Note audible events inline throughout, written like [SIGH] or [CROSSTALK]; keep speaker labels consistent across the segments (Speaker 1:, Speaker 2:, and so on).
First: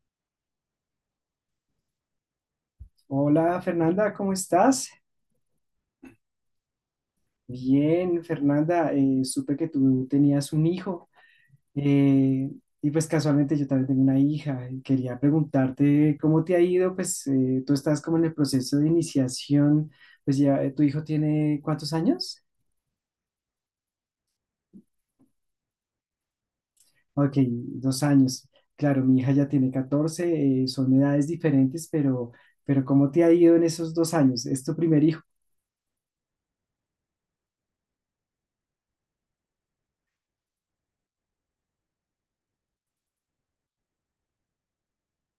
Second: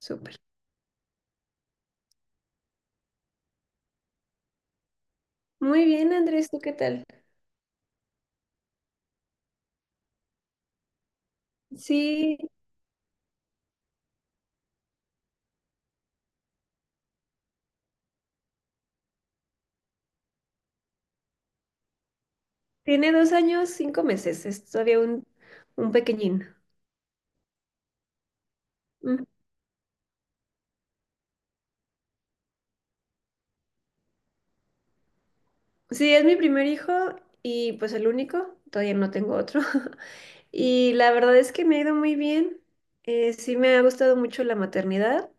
Speaker 1: Súper.
Speaker 2: Hola Fernanda, ¿cómo estás?
Speaker 1: Muy bien, Andrés, ¿tú qué tal?
Speaker 2: Bien, Fernanda, supe que tú tenías un hijo
Speaker 1: Sí,
Speaker 2: eh, y pues casualmente yo también tengo una hija. Y quería preguntarte cómo te ha ido, pues tú estás como en el proceso de iniciación, pues ya ¿tu hijo tiene cuántos años?
Speaker 1: tiene 2 años, 5 meses, es todavía un pequeñín.
Speaker 2: Ok, 2 años. Claro, mi
Speaker 1: Mm.
Speaker 2: hija ya tiene 14, son edades diferentes, pero, ¿cómo te ha ido en esos 2 años? ¿Es tu primer hijo?
Speaker 1: Sí, es mi primer hijo y pues el único, todavía no tengo otro. [LAUGHS] Y la verdad es que me ha ido muy bien. Sí, me ha gustado mucho la maternidad.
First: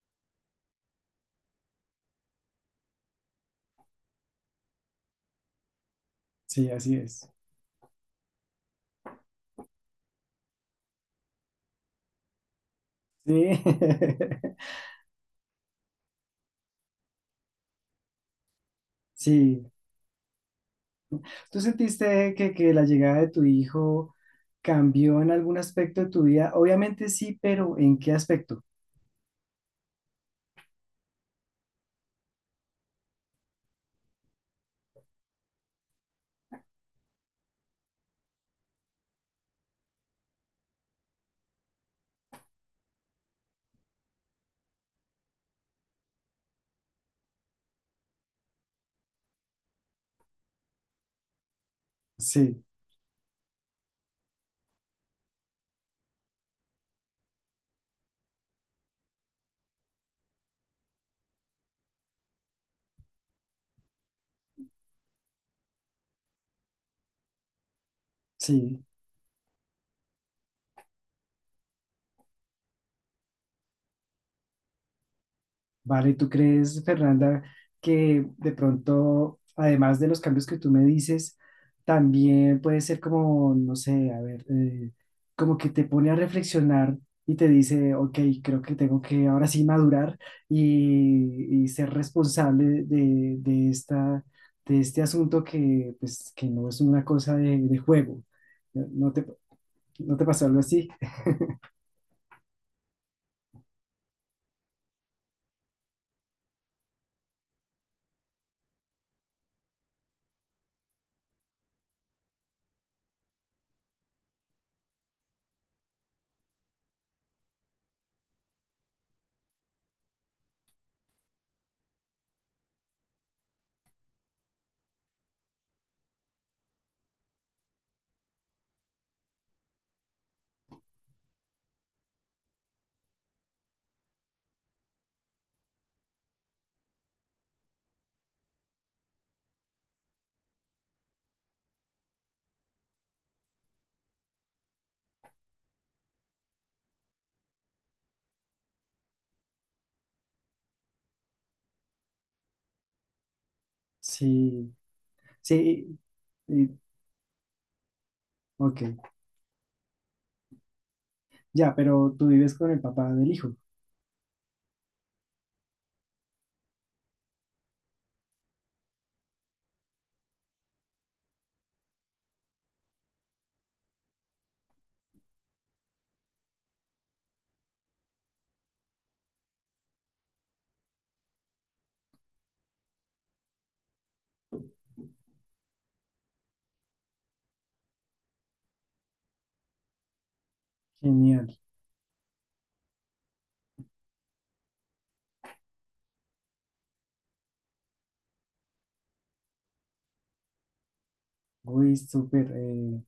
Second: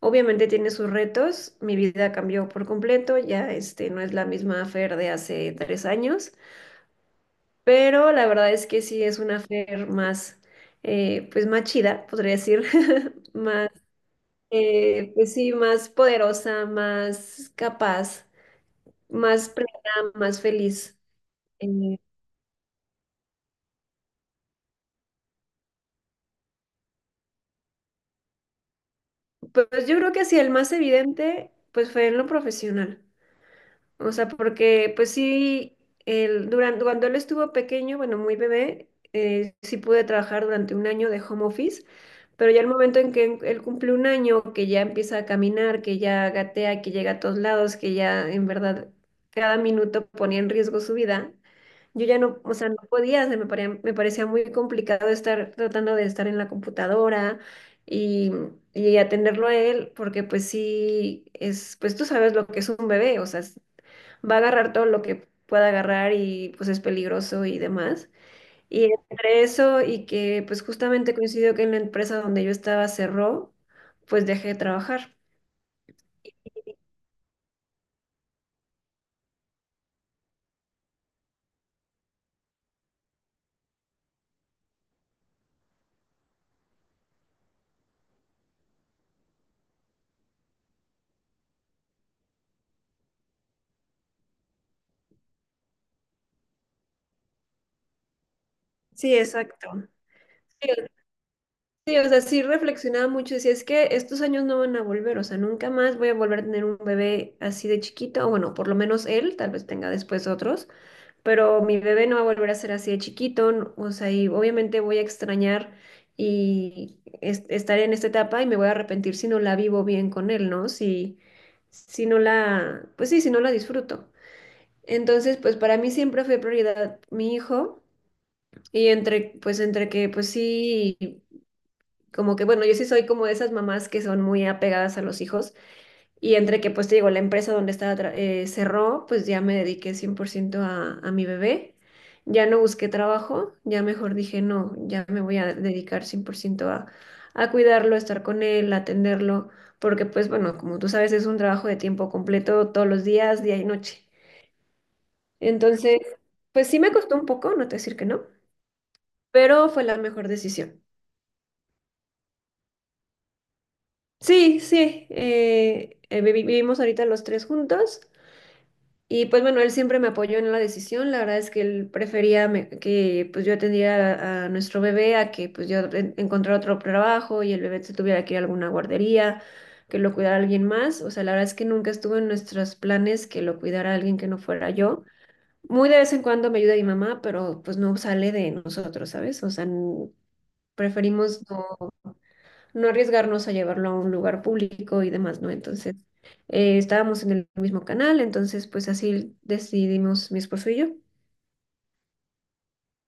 Speaker 1: Obviamente tiene sus retos, mi vida cambió por completo, ya no es la misma Fer de hace 3 años.
Speaker 2: Sí, así es.
Speaker 1: Pero la verdad es que sí es una fer más, pues más chida, podría decir, [LAUGHS]
Speaker 2: Sí,
Speaker 1: más, pues sí, más poderosa, más capaz,
Speaker 2: [LAUGHS]
Speaker 1: más
Speaker 2: sí,
Speaker 1: plena, más feliz.
Speaker 2: ¿tú
Speaker 1: Eh,
Speaker 2: sentiste que la llegada de tu hijo cambió en algún aspecto de tu vida? Obviamente sí, pero ¿en qué aspecto?
Speaker 1: pues yo creo que sí, el más evidente, pues fue en lo profesional. O sea, porque pues sí, durante, cuando él estuvo pequeño, bueno, muy bebé, sí pude trabajar durante un año de home office, pero ya el momento en que él cumple un año, que ya empieza a caminar, que ya gatea, que llega a todos lados, que ya en verdad cada minuto ponía en riesgo su vida, yo ya no, o
Speaker 2: Sí,
Speaker 1: sea, no podía, se me parecía muy complicado estar tratando de estar en la computadora y y atenderlo a él, porque pues sí, pues tú sabes lo que es un bebé, o sea, va a agarrar todo lo que pueda agarrar y pues es peligroso y demás.
Speaker 2: sí.
Speaker 1: Y entre eso y que pues justamente coincidió que en la empresa donde yo estaba cerró, pues dejé de trabajar.
Speaker 2: Vale, ¿tú crees, Fernanda, que de pronto, además de los cambios que tú me dices, también puede ser como, no sé, a ver, como que te pone a reflexionar y te dice, ok, creo que tengo que ahora sí madurar y ser responsable de, esta, de este asunto que, pues, que no es una cosa de juego? ¿No, no
Speaker 1: Sí,
Speaker 2: te,
Speaker 1: exacto.
Speaker 2: no te pasó algo así? [LAUGHS]
Speaker 1: Sí, o sea, sí reflexionaba mucho, decía, es que estos años no van a volver, o sea, nunca más voy a volver a tener un bebé así de chiquito, o bueno, por lo menos él, tal vez tenga después otros, pero mi bebé no va a volver a ser así de chiquito, o sea, y obviamente voy a extrañar y estar en esta etapa y me voy a arrepentir si no la vivo bien con él, ¿no? Si, si no la, pues sí, si no la disfruto. Entonces, pues para mí siempre fue prioridad mi hijo y entre que, pues sí. Como que, bueno, yo sí soy como de esas mamás que son muy apegadas a los hijos y entre que, pues te digo, la empresa donde estaba cerró, pues ya me dediqué 100% a mi bebé. Ya no busqué trabajo, ya mejor dije, no, ya me voy a dedicar 100% a cuidarlo, a estar con él, a atenderlo, porque pues bueno, como tú sabes, es un trabajo de tiempo completo todos los días, día y noche.
Speaker 2: Sí. Sí,
Speaker 1: Entonces, pues
Speaker 2: y-
Speaker 1: sí me costó un poco, no te voy a decir que no,
Speaker 2: ok,
Speaker 1: pero fue la mejor decisión.
Speaker 2: ya, pero tú vives con el papá del hijo.
Speaker 1: Sí, sí, vivimos ahorita los tres juntos y pues bueno, él siempre me apoyó en la decisión, la verdad es que él prefería que pues yo atendiera a nuestro bebé a que pues yo encontrara otro trabajo y el bebé se tuviera que ir a alguna guardería, que lo cuidara alguien más, o sea, la verdad es que nunca estuvo en nuestros planes que lo cuidara alguien que no fuera yo. Muy de vez en cuando me ayuda mi mamá, pero pues no sale de nosotros, ¿sabes? O sea, preferimos
Speaker 2: Genial,
Speaker 1: no arriesgarnos a llevarlo a un lugar público y demás, ¿no? Entonces, estábamos en el mismo canal, entonces pues así decidimos mi esposo y yo.
Speaker 2: uy, súper.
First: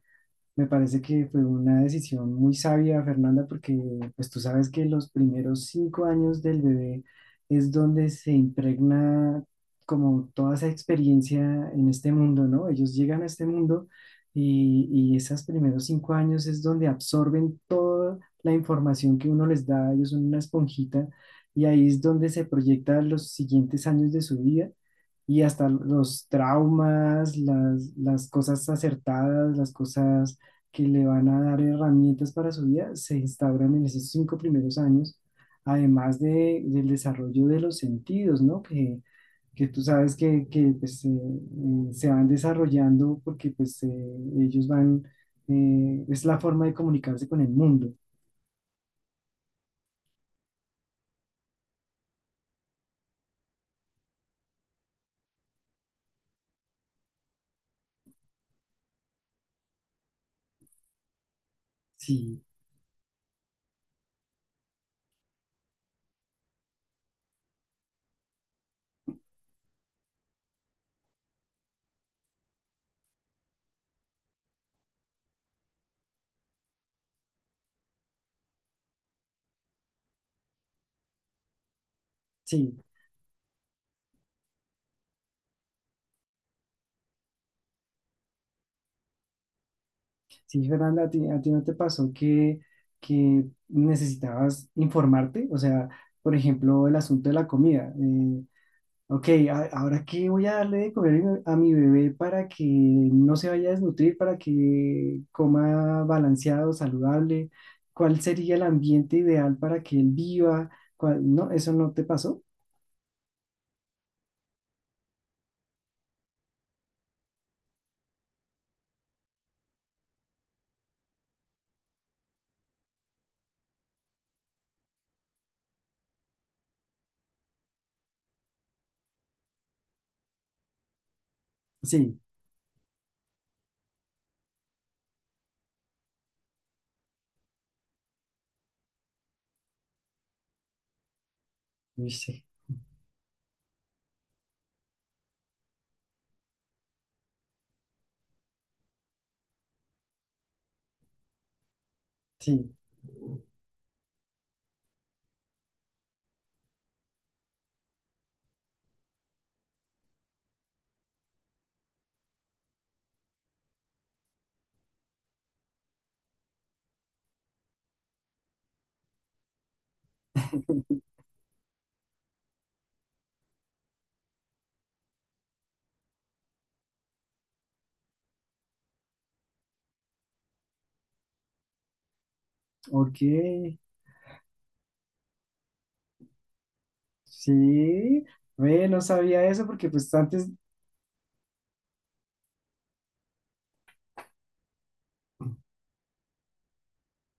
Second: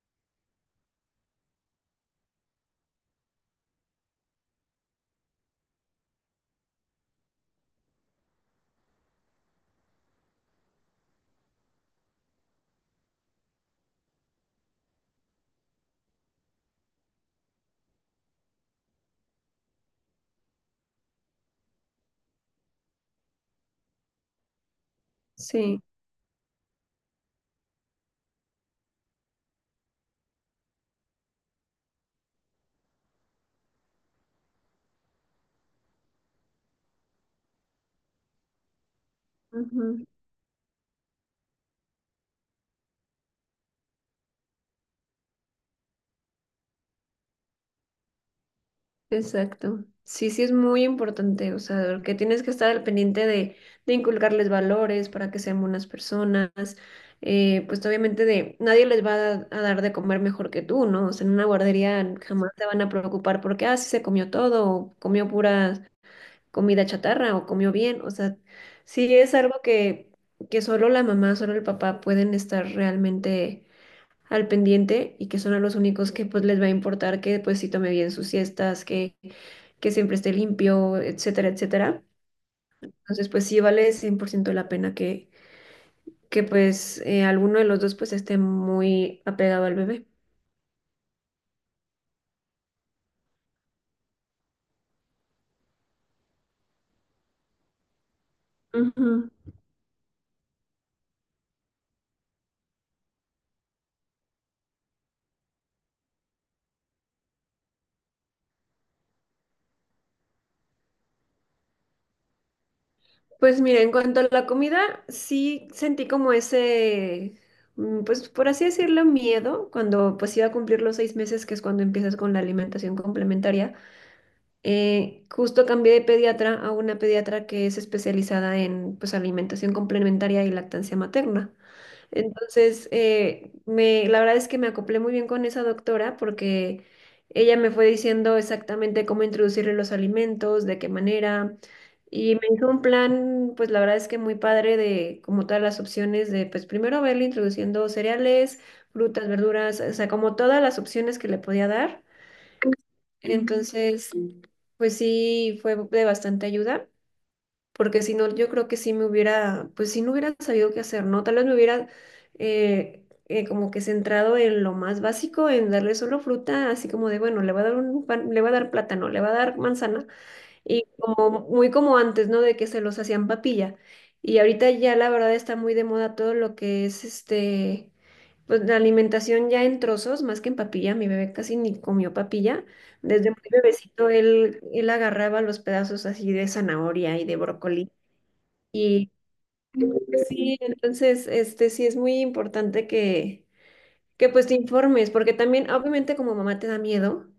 Speaker 2: Me parece que fue una decisión muy sabia, Fernanda, porque pues tú sabes que los primeros 5 años del bebé es donde se impregna como toda esa experiencia en este mundo, ¿no? Ellos llegan a este mundo y, y esos primeros 5 años es donde absorben toda la información que uno les da, ellos son una esponjita y ahí es donde se proyectan los siguientes años de su vida y hasta
Speaker 1: Sí,
Speaker 2: los traumas, las cosas acertadas, las cosas que le van a dar herramientas para su vida se instauran en esos 5 primeros años, además del desarrollo de los sentidos, ¿no? Que, tú
Speaker 1: ujú,
Speaker 2: sabes que, pues, se van desarrollando porque pues, ellos van, es la forma de comunicarse con el mundo.
Speaker 1: exacto. Sí, sí es muy importante, o sea, que tienes que estar al pendiente de inculcarles valores para que sean buenas personas, pues obviamente de nadie les va a dar de comer mejor que tú, ¿no? O sea, en una guardería
Speaker 2: Sí,
Speaker 1: jamás te van a preocupar porque, ah, sí se comió todo, o comió puras comida chatarra o comió bien. O sea, sí es algo que solo la mamá, solo el papá pueden estar realmente al pendiente y que son a los únicos que pues les va a importar que pues sí tome bien sus siestas, que siempre esté limpio, etcétera, etcétera.
Speaker 2: sí,
Speaker 1: Entonces pues sí vale 100% la pena que pues alguno de los dos pues esté muy apegado al bebé.
Speaker 2: sí, Fernanda, a ti, no te pasó que necesitabas informarte, o sea, por ejemplo, el asunto de la comida. Ok,
Speaker 1: Ujú.
Speaker 2: ahora qué voy a darle de comer a mi bebé para que no se vaya a desnutrir, para que coma balanceado, saludable. ¿Cuál sería el ambiente ideal para que él viva? No, ¿eso no te pasó?
Speaker 1: Pues mira, en cuanto a la comida, sí sentí como ese, pues por así decirlo, miedo cuando pues iba a cumplir los 6 meses, que es cuando empiezas con la alimentación complementaria. Justo cambié de pediatra a una pediatra que es especializada en pues alimentación complementaria y lactancia materna.
Speaker 2: Sí,
Speaker 1: Entonces, la verdad es que me acoplé muy bien con esa doctora porque ella me fue diciendo exactamente cómo introducirle los alimentos, de qué manera,
Speaker 2: uy,
Speaker 1: y me
Speaker 2: sí,
Speaker 1: hizo un plan, pues la verdad es que muy padre de como todas las opciones de, pues primero verle introduciendo cereales, frutas, verduras, o sea, como todas las opciones que le podía dar.
Speaker 2: sí.
Speaker 1: Ujú. Entonces, pues sí, fue de bastante ayuda porque si no, yo creo que sí me hubiera, pues sí no hubiera sabido qué hacer, ¿no? Tal vez me hubiera como que centrado en lo más básico, en darle solo fruta, así como de, bueno, le va a dar le va a dar plátano, le va a dar manzana, y
Speaker 2: [LAUGHS]
Speaker 1: como muy como antes, ¿no? De que se los hacían papilla. Y ahorita ya la verdad está muy de moda todo lo que es pues la alimentación ya en trozos, más que en papilla, mi bebé casi ni comió papilla.
Speaker 2: Ok,
Speaker 1: Desde muy bebecito él agarraba los pedazos así de zanahoria y de brócoli
Speaker 2: sí. Ve, no
Speaker 1: y
Speaker 2: sabía eso porque pues antes,
Speaker 1: sí, entonces, sí es muy importante que pues te informes, porque también obviamente como mamá te da miedo,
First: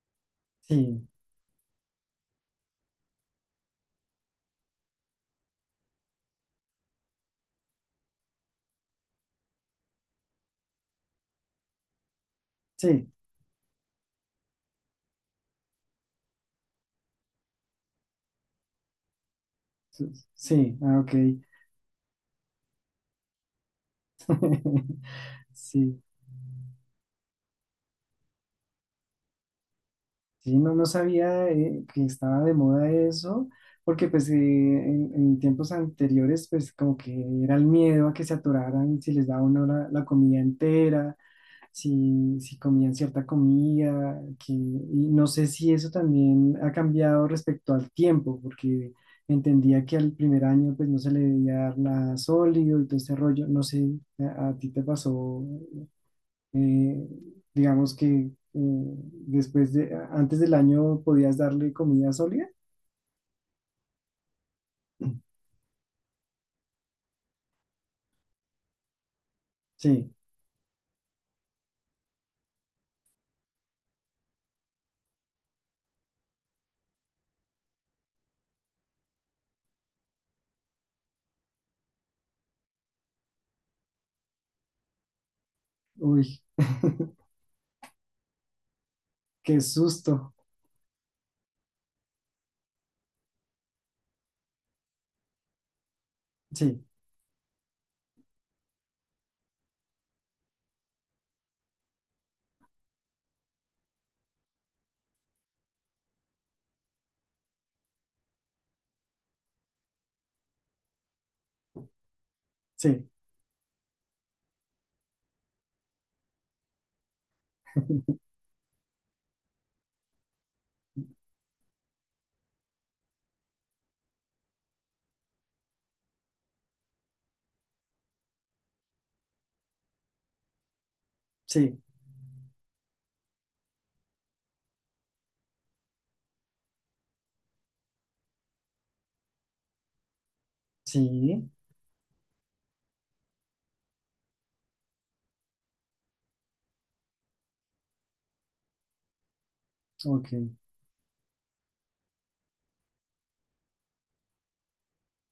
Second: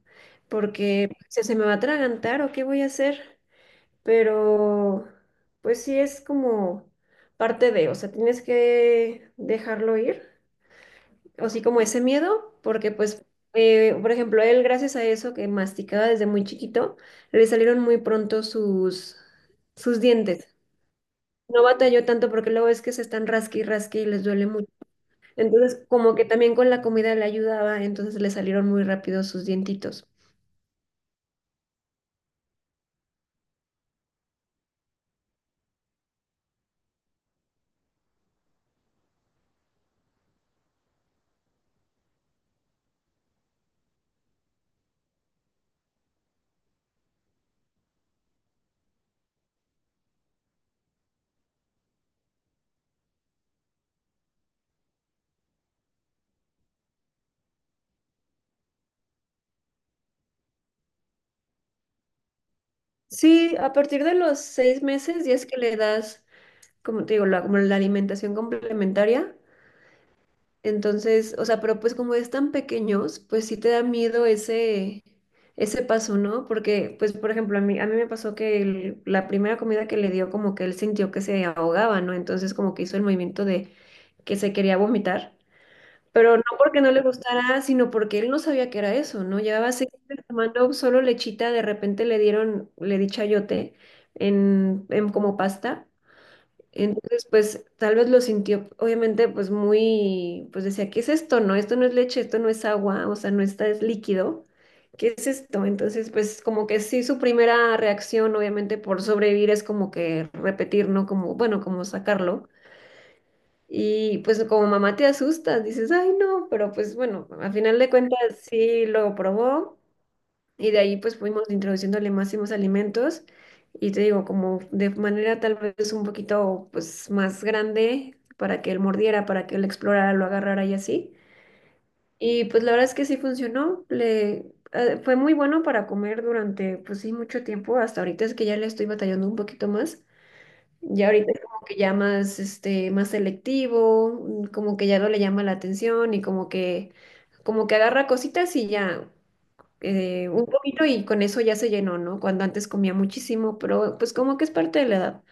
Speaker 2: sí,
Speaker 1: porque se me va a atragantar o qué voy a hacer, pero pues sí es como parte de, o sea, tienes que dejarlo ir, o sí como ese miedo, porque
Speaker 2: sí,
Speaker 1: pues, por ejemplo, él gracias a eso que masticaba desde muy chiquito, le salieron muy pronto sus
Speaker 2: sí,
Speaker 1: dientes.
Speaker 2: sí, ah, ok.
Speaker 1: No batalló tanto porque luego es que se están rasqui y rasqui y les duele mucho.
Speaker 2: [LAUGHS]
Speaker 1: Entonces,
Speaker 2: Sí.
Speaker 1: como que también con la comida le ayudaba, entonces le salieron muy rápido sus dientitos.
Speaker 2: Sí, no, no sabía que estaba de moda eso, porque pues en, tiempos anteriores pues como que era el miedo a que se atoraran si les daba uno la, comida entera, si comían cierta comida, que, y no sé si eso también ha cambiado respecto al tiempo, porque entendía que al primer año pues no se le debía dar nada sólido y todo este rollo, no sé, a, ti te pasó eh, digamos que después de, antes del año podías darle comida sólida.
Speaker 1: Sí, a partir de los 6 meses ya es que le das, como te digo, la alimentación complementaria.
Speaker 2: Sí,
Speaker 1: Entonces, o sea, pero pues como es tan pequeños, pues sí te da miedo ese paso, ¿no? Porque, pues, por ejemplo, a mí me pasó que la primera comida que le dio, como que él sintió que se ahogaba, ¿no? Entonces, como que hizo el movimiento de que se quería vomitar. Pero
Speaker 2: uy,
Speaker 1: no porque no le
Speaker 2: [LAUGHS]
Speaker 1: gustara, sino porque él no sabía que era eso, ¿no?
Speaker 2: qué
Speaker 1: Llevaba 6 meses
Speaker 2: susto.
Speaker 1: tomando solo lechita, de repente le di chayote en como pasta.
Speaker 2: Sí,
Speaker 1: Entonces, pues tal vez lo sintió, obviamente, pues muy, pues decía, ¿qué es esto? No, esto no es leche, esto no es agua, o sea, no está, es líquido. ¿Qué es esto? Entonces, pues como que sí, su primera reacción, obviamente, por sobrevivir es como que repetir, ¿no? Como, bueno, como sacarlo.
Speaker 2: sí,
Speaker 1: Y pues como mamá te asustas, dices, ay no, pero pues bueno, al final de cuentas sí lo probó y de ahí pues fuimos introduciéndole más y más alimentos y te digo, como de manera tal vez un poquito pues más grande para que él mordiera, para que él explorara, lo agarrara y así.
Speaker 2: sí,
Speaker 1: Y pues la verdad es que sí funcionó, le fue muy bueno para comer durante pues sí mucho tiempo, hasta ahorita es que ya le estoy batallando un poquito más. Ya ahorita es
Speaker 2: sí,
Speaker 1: como que ya más, más selectivo, como que ya no le llama la atención y como que agarra cositas y ya
Speaker 2: ok,
Speaker 1: un poquito y con eso ya se llenó, ¿no? Cuando antes comía muchísimo, pero pues como que es parte de la edad.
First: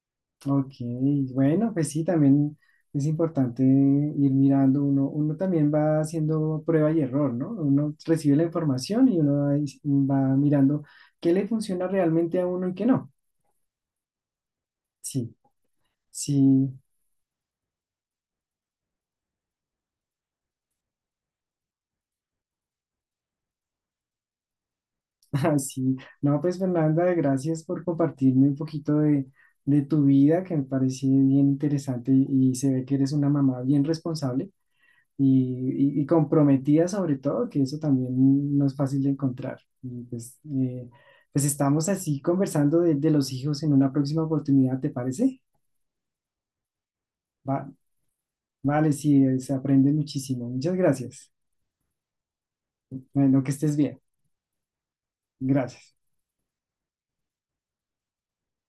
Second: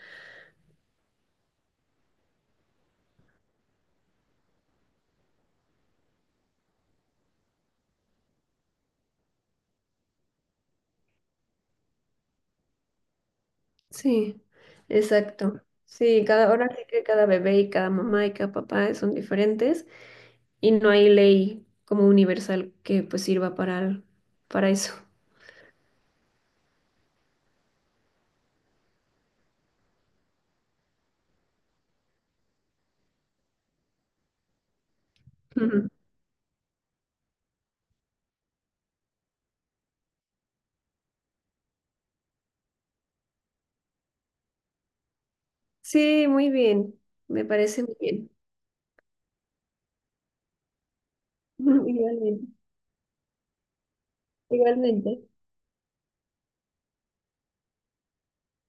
Speaker 2: ok. Bueno, pues sí, también es importante ir mirando, uno, también va haciendo prueba y error, ¿no? Uno recibe la información y uno va mirando qué le funciona realmente a uno y qué no.
Speaker 1: Sí,
Speaker 2: Sí,
Speaker 1: exacto. Sí, ahora
Speaker 2: sí,
Speaker 1: sí que cada bebé y cada mamá y cada papá son diferentes y no hay ley como universal que pues sirva para eso.
Speaker 2: [LAUGHS] ah, sí, no, pues Fernanda, gracias por compartirme un poquito de tu vida, que me parece bien interesante y se ve que eres una mamá bien responsable
Speaker 1: Ujú.
Speaker 2: y comprometida sobre todo, que eso también no es fácil de encontrar. Y pues, pues estamos así conversando de, los hijos en una próxima oportunidad, ¿te parece?
Speaker 1: Sí, muy bien. Me
Speaker 2: Va-
Speaker 1: parece muy bien.
Speaker 2: vale, sí, se aprende muchísimo. Muchas gracias.
Speaker 1: [LAUGHS] Igualmente.
Speaker 2: Bueno, que estés bien.
Speaker 1: Igualmente.
Speaker 2: Gracias.